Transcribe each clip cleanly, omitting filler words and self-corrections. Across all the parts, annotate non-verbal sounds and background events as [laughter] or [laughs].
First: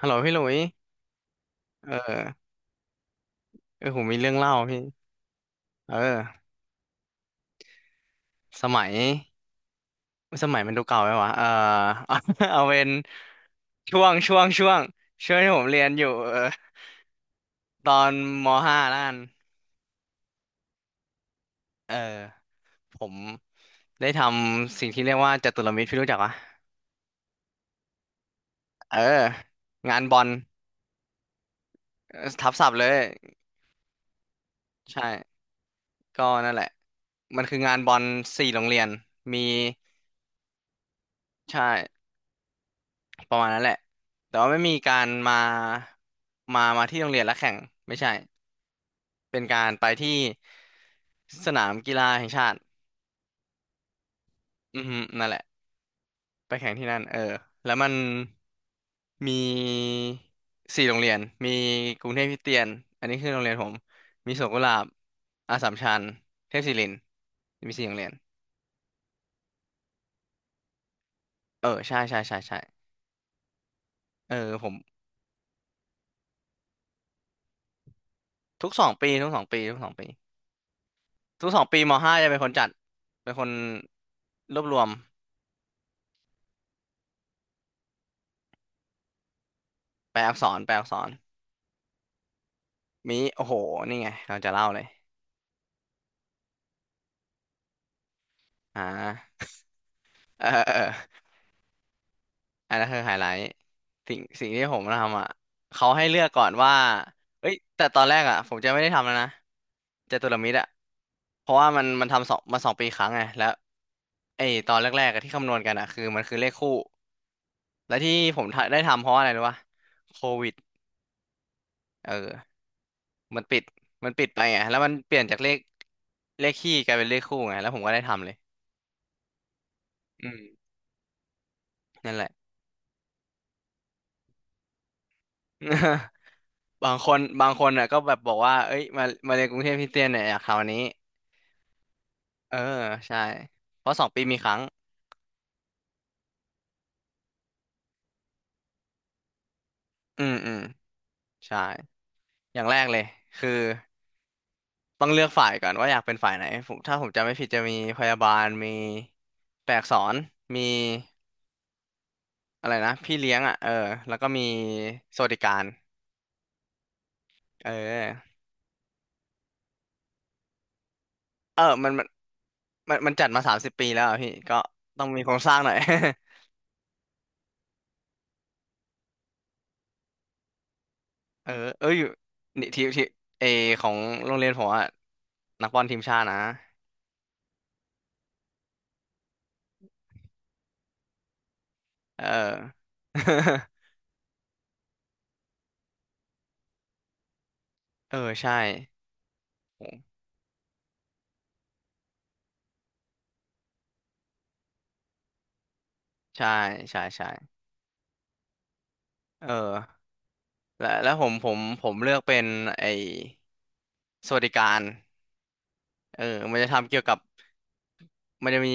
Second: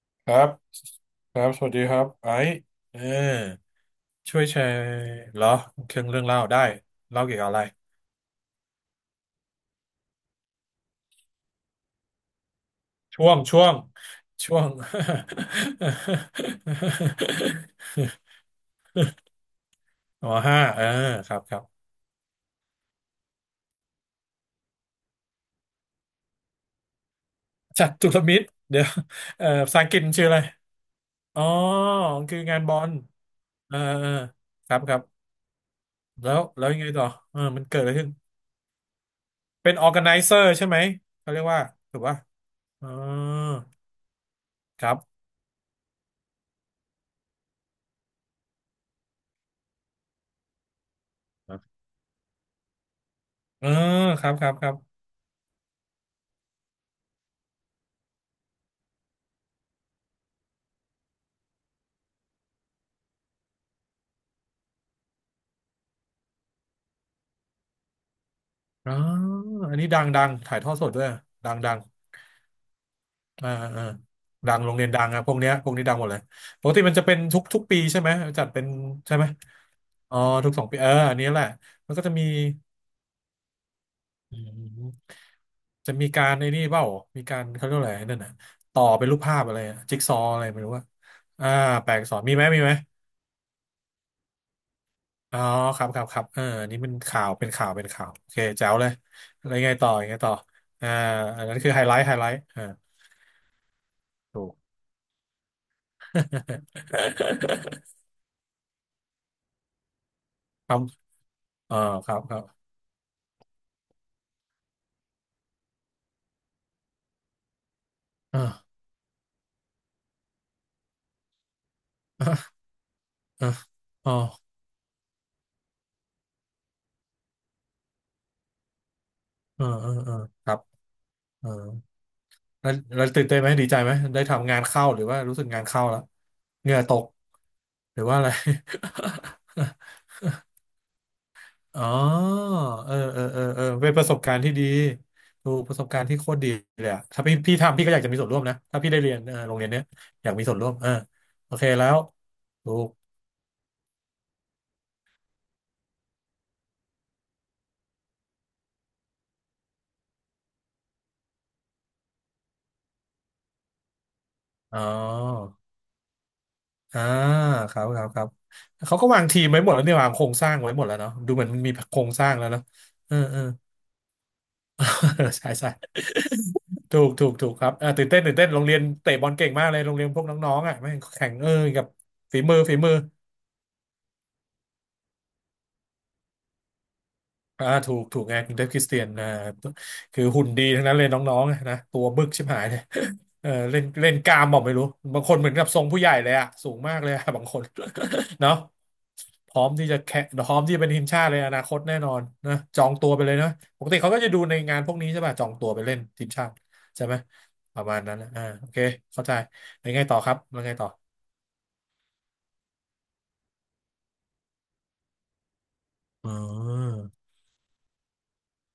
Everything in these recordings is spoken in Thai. ฮัลโหลคพี่หรัลุบยครับสวัสดีเอคอรับไอซ์เออเออผมมีเรื่องช่วยเล่าแชพี่ร์เหรอเคเอรื่องเรื่องเล่าอได้เล่าเกี่ยวกับอะไรสมัย สมัยมันดูเก่าไหมวะ เออเอา [laughs] เอาเป็นช่วงช่วงช่วช่ง วงช่วงที่ผมเรียนอยู่เออตอนมห้าแล้วกัน [laughs] อ๋อห้าเออครับครับเออ ผมได้ทำสิ่งที่เรียกว่าจตุรมิตรพี่รู้จักปะจัตุรมิตรเดี๋ยวเออ เออภาษาอังกงาฤษนมันบอชื่อลอะไรอ๋อเออคือทับงานศับพอท์เลลย เออเออครับครับใช่ ก็แล้วนั่นแหแล้ละ วยังไงต่อเอมัอนคือมันงาเกินดอะบไรอลขึ้น4 โรงเรียน มีเป็น organizer ใช่ไหมเขาเรียกใช่ ว่าถูกป่ะอ๋อประมาณนั้นแหละแต่ว่าไม่มีครัการบมามาที่โรงเรียนแล้วแข่งไม่ใช่เป็นการไปที่สนามกีฬาแห่งชาติเออครับครับครับ อือฮึนั่นแหละไปแข่งที่นั่นเออแล้วมันมีสี่โรงเรียน มีกรุงเทพคริสเตียนอันนี้คือโรงเรียนผมมีสวนกุหลาบอัสสัมชัญเทพศิรินทร์มีสี่โรงเรียนอ๋ออันนี้ดังดังถ่ายทอดสดด้วยดังเออดังใช่ใช่ใช่ใช่อ่าอ่าเออดังผโรมงเรียนดังอะพวกเนี้ยพวกนี้ดังหมดเลยปกติมันจะเป็นทุกทุกปีใช่ไหมจัดเป็นใช่ไหมทุกสองปีอ๋อทุกสองปีเอออันนี้แหละทุกสองปีมัมนก็จะห้ามีจะเป็นคนจัดเป็นคนอืรวบรวม มจะมีการไอ้นี่เปล่ามีการเขาเรียกว่าอะไรนั่นน่ะต่อเป็นรูปภาพอะไรอะจิ๊กซอว์อะไรไม่แปรู้ลว่าอักษรอ่าแปลอักษรมีไหมมีไหมมิโอ้โหนี่ไงเราจะเล่าเลยอ๋อครับครับครับเอออันนี้มันข่าวเป็นข่าวเป็นข่าวโอเคแจ๋วอ่เลยาอะไรไงต่อยังไงต่อเออเอออ่าอันนั้นคือไฮไลท์ไฮไลท์อ่าอันนั้นคือไฮไลท์ถูสิ่งก ที่ผมทำอ่ะเขาให้เลือกก่อนว่าเอ้ยแต่ [laughs] ตอนแรกอ่ะผมจะไม่ได้ทำแล้วนะจตุรมิตรอ่ะครับเพราะว่าเออมัคนรับ ทำคสอรังบมาสองปีครั้งไงแล้วไอ้ตอนแรกๆอะที่คำนวณกันอ่ะคือมันคือเลขคู่และที่ผมอ่าได้ทำเพราะอะไรรู้ป่ะโควิดเออมันอ่าปิดมัอ่าอ๋อนปิดไปไงแล้วมันเปลี่ยนจากเลขเลขคี่กลายเป็นเลขคู่ไงแล้วผมก็ได้ทำเลยเออเออเอออืม ครับเออนั่นแหละ แล้วตื่นเต้นไหม ดีใจไหมได้ทำงานเข้าหรือว่ารู้สึกงานเข้าแล้ว [laughs] เหงื่อตก บางคนอ่ะหก็รือแบว่าบอะบไร อกว่าเอ้ยมามาเรียนกรุงเทพคริสเตียนเนี่ยอยากคราวนี้ [laughs] อ๋อเออเออใช่เออเออเออเพเป็นราะปสอระงสบปีกามีรณ์คที่รั้ง ดีดูประสบการณ์ที่โคตรดีเลยอะถ้าพี่ทำพี่ก็อยากจะมีส่วนร่วมนะถ้าพี่ได้เรียนเออโรงเรียนเนี้ย อือยามกมีอืส่วมนร่วมเออโอใช่เคแล้วอย่างถูแรกกเลยคือต้องเลือกฝ่ายก่อนว่าอยากเป็นฝ่ายไหนผมถ้าผมจำไม่ผิดจะมีพยาบาลมีแปลอักษรมีอะไรนะพี่เลี้ยงอ่ะเออแล้วก็มีอ๋อ สวัสดิการ อ่าเอครับครับครับอเขาก็วางทีมไว้หมดแล้วเนี่ยวางโครงสร้างไว้หมดแล้วเนาะดูเหมือนเอมัอนมีโครงสร้างแล้วเนอะมัเอนอจัดเอมาอ 30 ปีแล้วอะพี่ก็ต้องมีโคร [laughs] งสใช่ร้างหใช่น่อย [laughs] ถูกถูกถูกครับอ่าตื่นเต้นตื่นเต้นโรงเรียนเตะบอลเก่งมากเลยโรงเรียนพวกน้องๆอ่ะแม่งแข่งเอเอออกัเอ้บยฝีมือนี่ฝีมือ ทีมเอของโรงเรียนผมอะนักบอลทีมชาตินะอ่าถูกถูกไงครุงเดฟคริสเตียนอ่าคือหุ่นดีทั้งนั้นเลยน้องๆอะนะตัวเอบึอ กชิบหายเลย [laughs] เออ [laughs] เล่นเล่นกล้ามบอกไม่รู้บางคนเหมือนกับทรงผู้ใหญ่เลยอะสูงมากเลยอะ [laughs] บางคน เออ [laughs] ใช่เนาะพร้อมที่จะโหแข่งพร้อมที่จะเป็นทีมชาติเลยอนาคตแน่นอนนะจองตัวไปเลยนะปกติเขาก็จะดูในงานพวกนี้ใช่ป่ะจองตัวไปเล่นทีมชาใช่ติใช่ใช่ไหมใช่ประมาณนั้นนะอ่าโอเคเข้าใจเออแล้วไงต่อครับแล้วไงต่แล้อวแล้วผมเลือกเป็นไอ้สวัสดิการเอออ๋มันจะทำอเกี่ยวกับมันจะมี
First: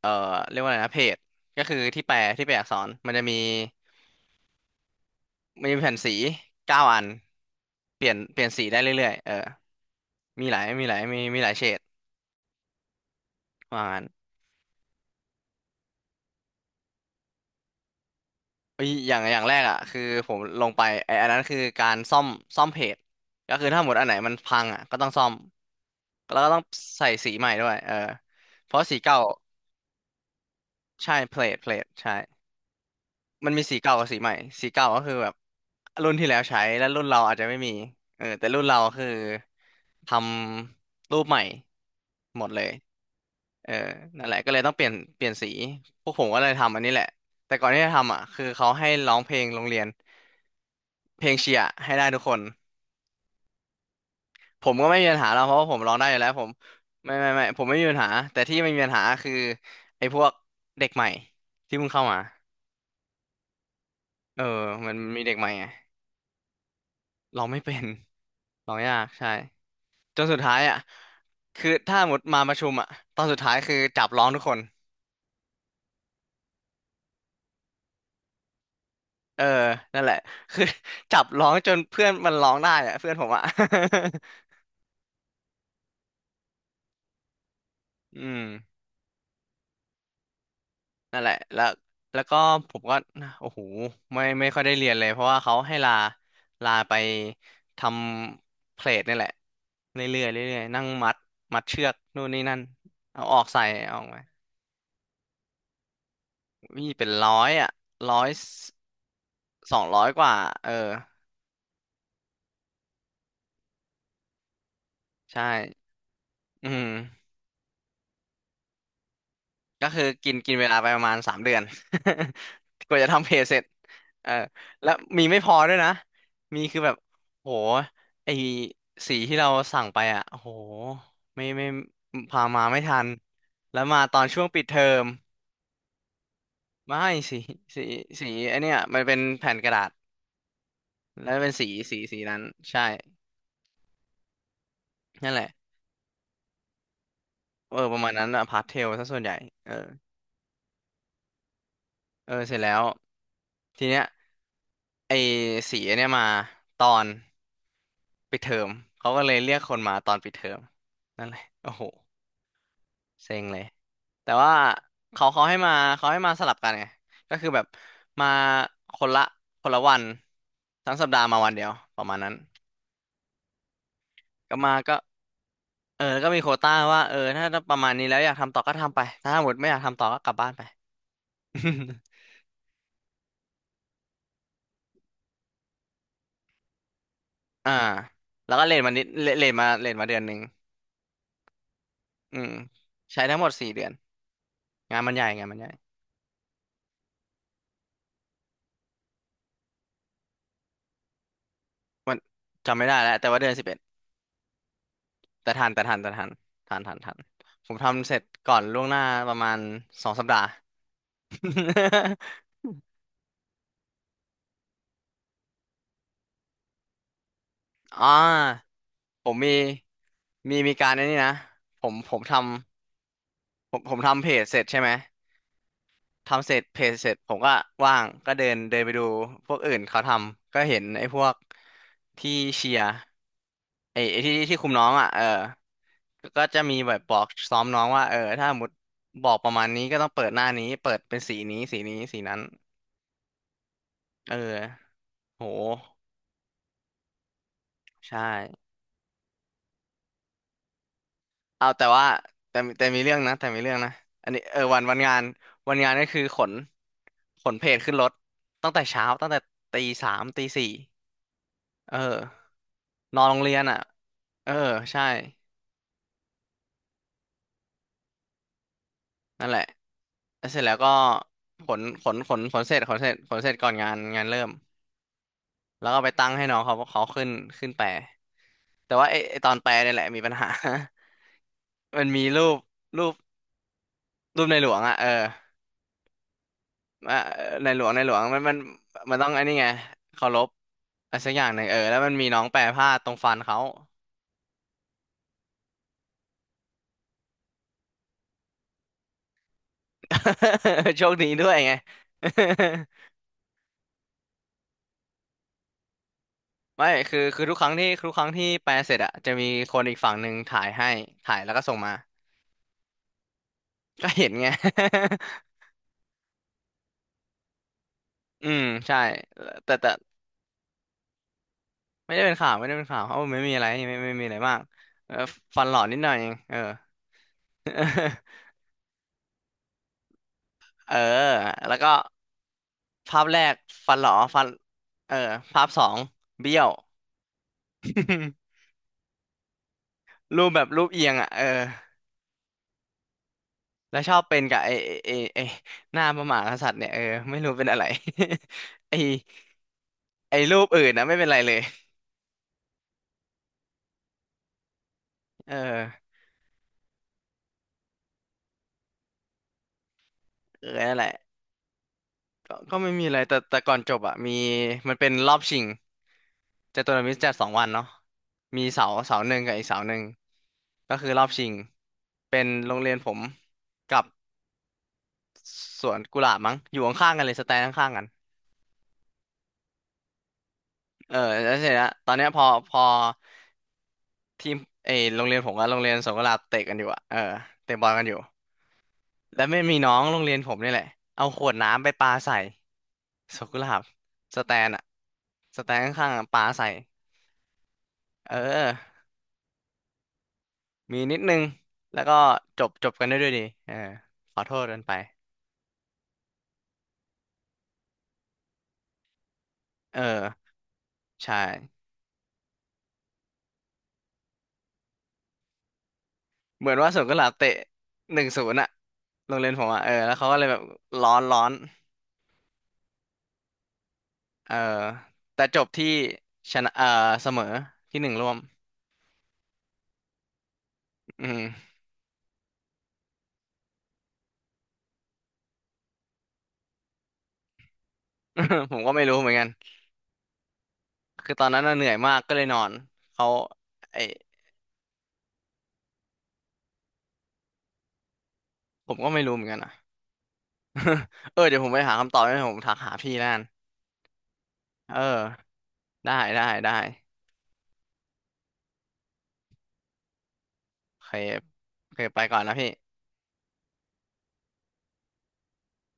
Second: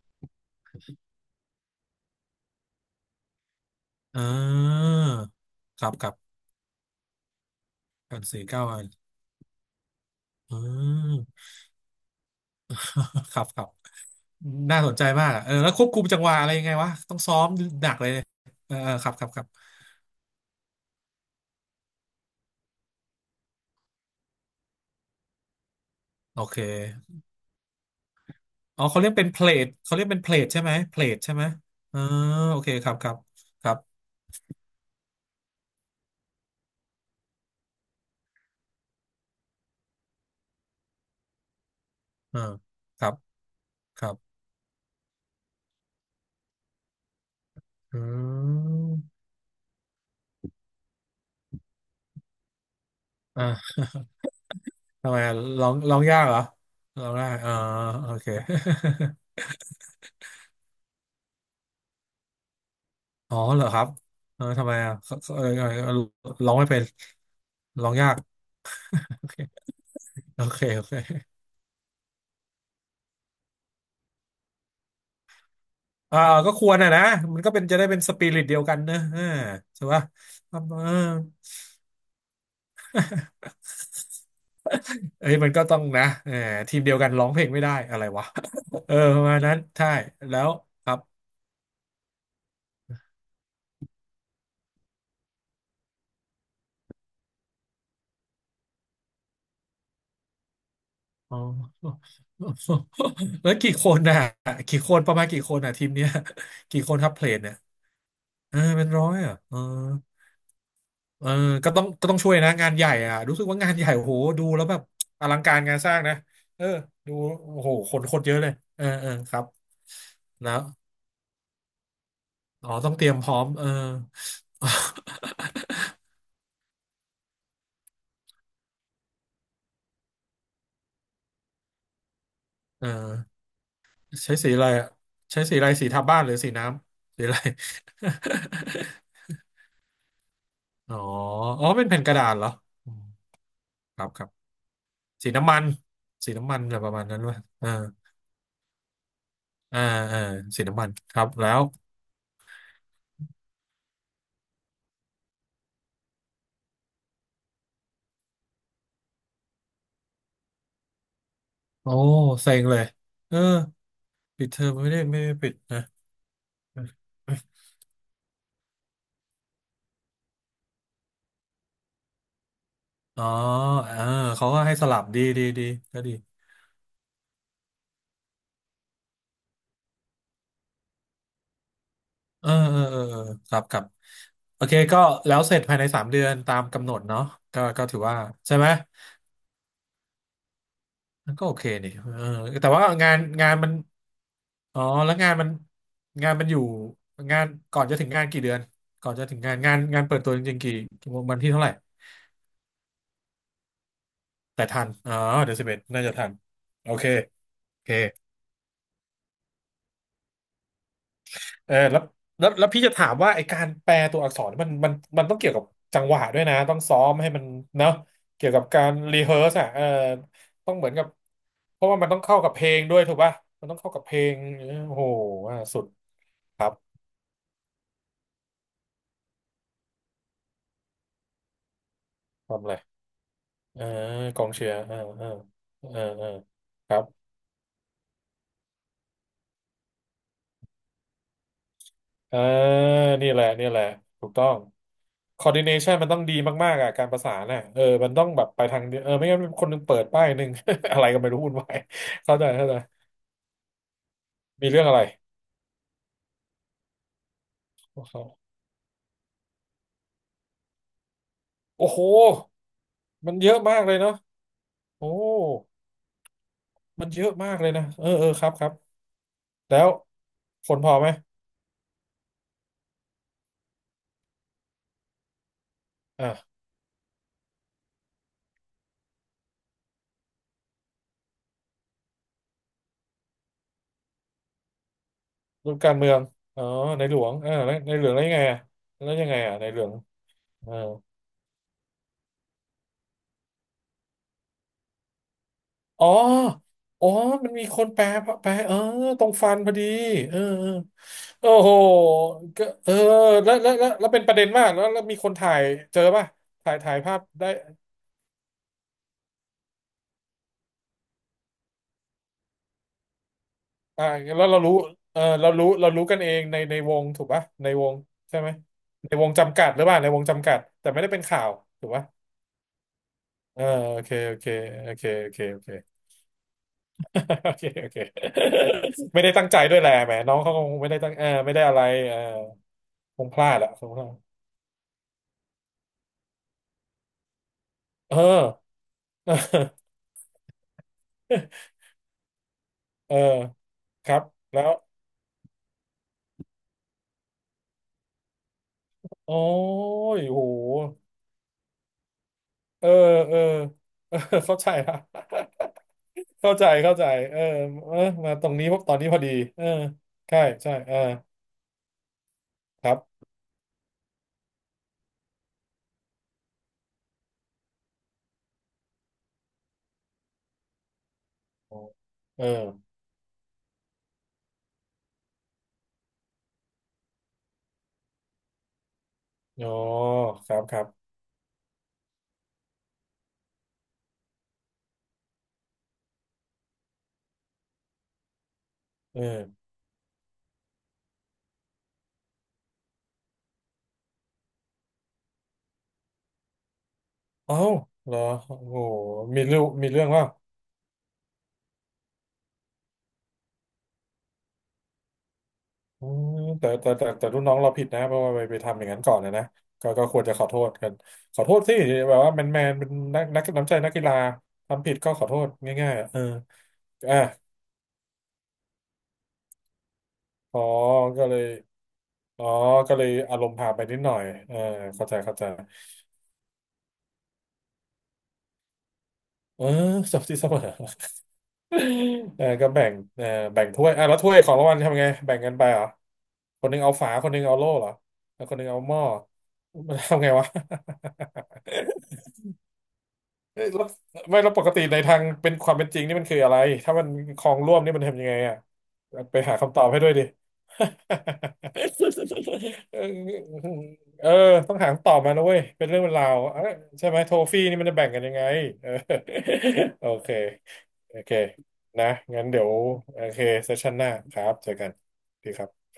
เอ่อเรียกว่าอะไรนะเพจก็คือที่แปลอักษรมันจะมีอ่ามันจะมีครัแผ่บนคสีรับ9 อันกันเปสี่ลี่ยนสีเก้าได้อันเรื่อยๆเออมีหอืลายมีม หลายเฉด [laughs] ครับครับ ว่างั้น น่าสนใจมากอะเออแล้วควบคุมจังหวะอะไรยังไงวะ ต้องซ้อมหนักเลยเออเอ้เอยอครับครับอคย่างรับ แรกอ่ะคือผมลงไปไอ้อันนั้นคือการซ่อมเพจก็คือถ้าหมดอันไหนมันพังอ่ะก็ต้องซ่อมแล้โอวก็เคต้องใส่สีใหม่ด้วยเออเพอ๋ราะอสีเขาเรียกเก่าเป็นเพลทเขาเรียกเป็นเพลทใช่ไหมเพลใช่ทใช่ไหมเพลทเออใช่โอเคครับครับมันมีครัสีบเก่ากับสีใหม่สีเก่าก็คือแบบรุ่นที่แล้วใช้แล้วรุ่นเราอาจจะไม่มีเออแต่รุ่นเราคือทำรูปใหม่เอหอมดเลยครับเออครับ นั่นแหละก็เลยต้องเปลี่ยนสีพวกผมก็เลยทำอันนี้แหละแต่ก่อนที่จะอืทำอ่ะคือเขาให้ร้อมงเพลงโรงเรียน เพลงเชียร์ให้ได้ทุกคนอ่าผมก็ไม่มีทำปัไมญหาอะแล้วเพราะร้ว่าอผงมร้อร้งองได้อยู่ยากแล้วเหรอผมร้อไม่งได้ไม่ไม่อ่าผมไม่มีปัญหาโอเค แต่ที่ไม่มีปัญหาคือไอ้พวกเด็กใหม่ที่เพิ่งเข้ามา [laughs] อ๋อเหรอครับเอเอออทำไมมัอ่ะนเขามีเด็เขากเอใหอม่เอไงอเออร้องไม่เป็นร้องไม่เป็นร้องยาก ร้องยากใช่จนสุดโอท้าเคยอ่ะโอเคโอเค คือถ้าหมดมาประชุมอ่ะตอนสุดท้ายคือจับร้องทุกคนอ่าก็ควรอ่ะนะมันก็เป็นจะได้เป็นสปิริตเดียวกันเนอะอ่าเออใช่นั่ปะนแหละเอคือ [laughs] จับอร้องจนเพื่อนมันร้องได้อ่ะเพื่อนผมอ่ะ เอ้ยมันก็ต้องนะเออทีมเดียวกันร้องเพลงไม่ได้อะไร [laughs] อืวะ ม [laughs] เออประมาณนั้นใช่แล้วครับ นั่นแหละแล้วแล้วก็ผมก็โอ้โหไม่ไม่ค่อยได้เรียนเลยเพราะว่าเขาให้ลาไปทำเพลทนี่แหละเรื่อยๆเรื่อยๆนั่งมัด [laughs] อ๋อมัดเชือกนู่นนี่นั่นเอาออกแล้วใส่กี่คเอานออกน่ะมากี่คนประมาณกี่คนน่ะทีมเนี้ยกี่มีคนเป็คนรับเพลร้นอยเนี่ยอ่ะร้อยเออเป็นร้อยอ่ะเออ200 กว่าเออเออก็ต้องก็ต้องช่วยนะงานใหญ่อ่ะรู้สึกว่างานใหญ่โอ้โหดูแล้วแบบอลังใช่การงานสร้างนะเออือม ดูโอ้โหคนคนเยอะเลยเออเออครับก็คือกินกินนะ เวลาไปประมาณ3 เดือน อ๋อ [laughs] ต้กองว่าเตจะรียมทำพเพร้อจมเสร็เอจอเออแล้วมีไม่พอด้วยนะมีคือแบบโหไอสีที่เราสั่งไปอ่ะโหไม่พามาไม่เอทันอแล้วมาตอนใช้ช่วงสีปิอะดไรเทออะมใช้สีอะไรสีทาบ้านหรือสีน้ไม่ำสีอะไร [laughs] สีสีไอเนี้ยมันเป็นแผ่นกระดาษอ๋อแล้วเป็นอ๋อเป็นแผ่นกระสีดาษนั้นเหรอใช่อืมครับครับสีนั่นแหละน้ำมันสีน้ำมันอะไรประมาณนั้นวะอ่าเออประมาณนั้นอะพาสเทลซะส่วนใหญ่เออ่าออ่าสีน้ำมันครับแล้วเออเสร็จแล้วทีเนี้ยไอสีเนี่ยมาตอน ปิดเทอมเขาก็เลยเรียกคนมาตอนปิดเทอมนั่นแหละโอ้โหโอ้เซ็งเลยเอเซ็องเลยแต่ปิดว่าเทอมไม่ได้ไม่เขาได้เขาปิให้ดมานะ สลับกันไงก็คือแบบมาคนละคนละวันทั้งสัปดาห์มาวันเดียวประมาณนั้น [laughs] อ๋อเออเขาก็ก็ให้มาสก็ลับดีดีดีก็เออดี แล้วก็มีโควต้าว่าเออถ้าประมาณนี้แล้วอยากทำต่อก็ทำไปถ้าหมดไม่อยากทำต่อก็กลับบ้านไป เออเออเออเออครับครับโอเคก็แล้วเสร็จภายใน3 เดือนตามกำหนดเนาะก็ [laughs] อ่าก็ถือว่าแล้ใช่วก็ไหมเลทมานิดเลทมาเดือนหนึ่งมันก็โอเคนี่เอออืมแต่ว่างานใช้ทั้งหมงาดนสี่มันเดือนอ๋อแล้วงานงามันนมันใหญ่งานมันอยู่งานก่อนจะถึงงานกี่เดือนก่อนจะถึงงานเปิดตัวจริงๆกี่วันที่เท่าไหร่วันจำไม่ได้แล้วแต่ว่าเดือนสิบ แต่ทันอ๋อเดือนสิบเอ็ดน่าแต่จะทัทันนโอเคทันผมโอเค ทำเสร็จก่อนล่วงหน้าประมาณสองสัปดาห์ เออแล้วพี่จะถามว่าไอการแปลตัวอักษรมันต้องเกี่ยวกับจังหวะด้วยนะต้องซ้อมให้มันเนาะ [laughs] อ่เกี่ยวกับาการรีผเฮิมร์สมีอ่ะเออต้มีองเหกามือรนในกับนี้นะ เพผราะมว่ามันผต้อมงทเข้ากับเพลงด้ำวยถูกป่ะมันผต้องมผเข้ามกับเพลทำเพงจเสร็เอจอใช่ไหมโอ้โหว่าสุดทำเสร็คจรับเพจเสร็จผมก็ว่างก็เดินเดินไปดูพวกอื่นเขาทำก็เห็นไอ้พวกที่ทำเชีอะไรยร์เออไอ้ที่กองเชีคุยมร์น้อเองออ่ะเออเออเออเออก็จะมีคแบรับบบอกซ้อมน้องว่าเออถ้าสมมติบอกประมาณนี้ก็ต้องเปิดหน้านี้เปิดเป็นสีนี้สีนี้สีเอนั้อน นี่แหละนี่แหละถูเอกอต้อง โห coordination มันต้องดีมากๆอ่ะการประสานน่ะเออมันใช่ต้องแบบไปทางเดียวเออไม่งั้นคนหนึงเปิดป้ายหนึ่ง [laughs] อะไรก็ไม่รู้วุ่นเอาวายแต่ว่าเข้าใจแต่เข้าใจ แต่มีเรื่องนะแต่มีเรื่องนะอันนี้เออมีเรื่องวัอะนไรงานวันงานก็คือขนเพจขึ้พนรวกถเขาตั้งแต่เช้าตั้งแต่ตีสามตีสี่โอ้เออโหนอนมัโรนงเยเรียอะนมาอ่ะกเลยเนาะเออใช่โอ้มันเยอะมากเลยนะเออเออครับครับนั่นแหละแล้วแล้วเสร็จคแล้วนพก็อไหมขนเสร็จขนเสร็จก่อนงานเริ่มแล้วก็ไปตั้งให้น้ออ่ะงเขาขึ้นแปลแต่ว่าไอไอตอนแปลเนี่ยแหละมีปัญหา [laughs] มันมีรูปรูปรูปในหลวงอ่ะเออ รูปการเมืองอ๋อในหอ่ะลวงเออในแล้วหลวงในในหลหลวงวแล้วงยังมัไงนมันอ่ะแล้มัวนต้ยัองงไงอันนี้อ่ะในไงหลวงเคารพเอออะไรสักอย่างหนึ่งเออแล้วมันมีน้องแปรผ้าตรงฟันเขา อ๋ออ๋อมันมีคนแปลแปลเออตรงฟันพอดีเออเออ [laughs] โชคดีด้โอ้วยโหไง ก็เออแล้วเป็นประเด็นมากแล้วแล้วมีคนถ่ายเจอป่ะถ่า [laughs] ยไม่ถ่ายภาคือพคือได้ ทุกครั้งที่แปลเสร็จอะจะมีคนอีกฝั่งหนึ่งถ่ายให้ถ่ายแล้วก็ส่งมาอ่าก็เห็นแล้ไง วเรารู้เออเรารู้เรารู้กันเองในในวงถูกปะในวงใช่ [laughs] อืไหมมใช่ในวงจำกัดแต่หรือแต่เปล่าในวงจำกัดแต่ไม่ได้เป็นข่าวถูกปะไม่ได้เป็นข่าวไม่ได้เป็นข่าวเพราะว่าไม่มีเออะอไรไม่โอไม่เคไมมีอะโอไรเคมากโอเคเออโอเคโอฟันเค หล่อนิดหน่อยเองเออ [laughs] โอเคโอเค [laughs] [laughs] ไม่ได้ตั้งใจด้วยแหละแหมน้องเขาคงไม่เออได้ตั้งเออไม่ได้แล้อะวไรก็เออคภาพงพแรลากดอะคงฟันพหลาล่อดฟันเออภาพสองเบี้ยว เออ [laughs] รูปแบบรูปเอียงอ่ะเออ [laughs] เออแล้วคชรัอบบเป็นกับแล้วไอ้หน้าพระมหากษัตริย์เนี่ยเออไม่รู้เป็นอะไร [laughs] ไอ้โอ้ยไอ้โหรูปอื่นนะไม่เป็นไรเลยเออเออเออ [laughs] เข้าใจละ เออเข้าใจเข้าใจเออเออมาตรงนี้พวกตอนนี้พอดีเออใช่เออใช่เอนั่นอแหละก็คไม่รัมีอะไรบแต่ก่อนจบอ่ะมีมันเป็นรอบชิงจตุรมิตรจัดสองวันเนาะมีเสาหนึ่งกับอีกเสาหนึ่งก็คือรอบชิงโอ้เป็เออนโรงเรียนผมกับสวนกุหลาบมั้งอยู่ข้างๆกันเลยสแตนข้างๆกันอ๋อครับครับเออแล้วเสร็จแล้วตอนเนี้ยพอ ทีมเออโรงเรียนผมกับโรงเรียนสวนกุหลาบเตะกันอยู่อะเออเตะบอลกันอยู่เออแล้วไม่มีน้องโรงเรียนผมนี่แหละเอาขวดน้ำไปปาใส่สวนกุหลาบสแตนอะสแตนข้างๆอะปาใส่เอ้าเหรอเอโอ้โหอมีเรื่องมีเรื่องว่ามีนิดนึงแล้วก็จบกันได้ด้วยดีเออขอโทษกันไปอืมแต่รุ่นน้องเราผิดนะเพราะว่าไปทำอย่างนั้นก่อนนะนะก็เอก็ควรจะขออโทษกันใช่ขอโทษสิแบบว่าแมนแมนเป็นนักนักน้ำใจนักกีฬาทำผิดก็ขอโทษง่ายๆอะเออเหมือนว่าสวนกุอ่ะหลาบเตะหนึ่งศูนย์อะโรงเรียนผมอะเออแล้วเขาก็เลยแบอ๋บอก็เลร้อยนอ๋อก็เลยอารมณ์พาไปนิดหน่อยเอเอออเข้าใจเข้าแต่ใจจบที่ชนะเออเสมอที่หนึ่งร่วมเออจบ [laughs] ที่เสมอ อืม [laughs] เออก็แบ่งเออแบ่งถ้วยอ่ะแล้วถ้วยของรางวัลทำไงแบ่งกันไปเหรอคนหนึงเอาฝาคนหนึงเอาโล่เหรอแล้วคนหนึ [laughs] งผเอามก็หม้อไม่รู้เหมือนกัน มันทำไงวะ [laughs] คือตอนนั้นน่ะเหนื่อยมากก็เลยนอนเขาเอ้ยแล้วไอไม่แล้วปกติในทางเป็นความเป็นจริงนี่มันคืออะไรถ้ามันคลองร่วมนี่มันทำยังไงอ่ะผมก็ไม่รู้ไปเหมือนหากันอ่ะ คำตอบให้ด้วยดิ [laughs] เออเดี๋ยวผมไปหาคำตอบให้ผมทักหา [laughs] เอพี่นั่นอเออต้องหาเอคำตอบมานะอเว้ยเป็นเรื่องเป็ได้นราวได้เอ้ได้ยใช่ไหมโทฟี่นี่มันจะแบ่งกันยังไงเออ [laughs] โอเค โอเคโอเค โอเคนะ ไปก่อนงั้นนะเดี๋ยพี่ว โอเคเซสชันหน้าครับเจอกันดีครับ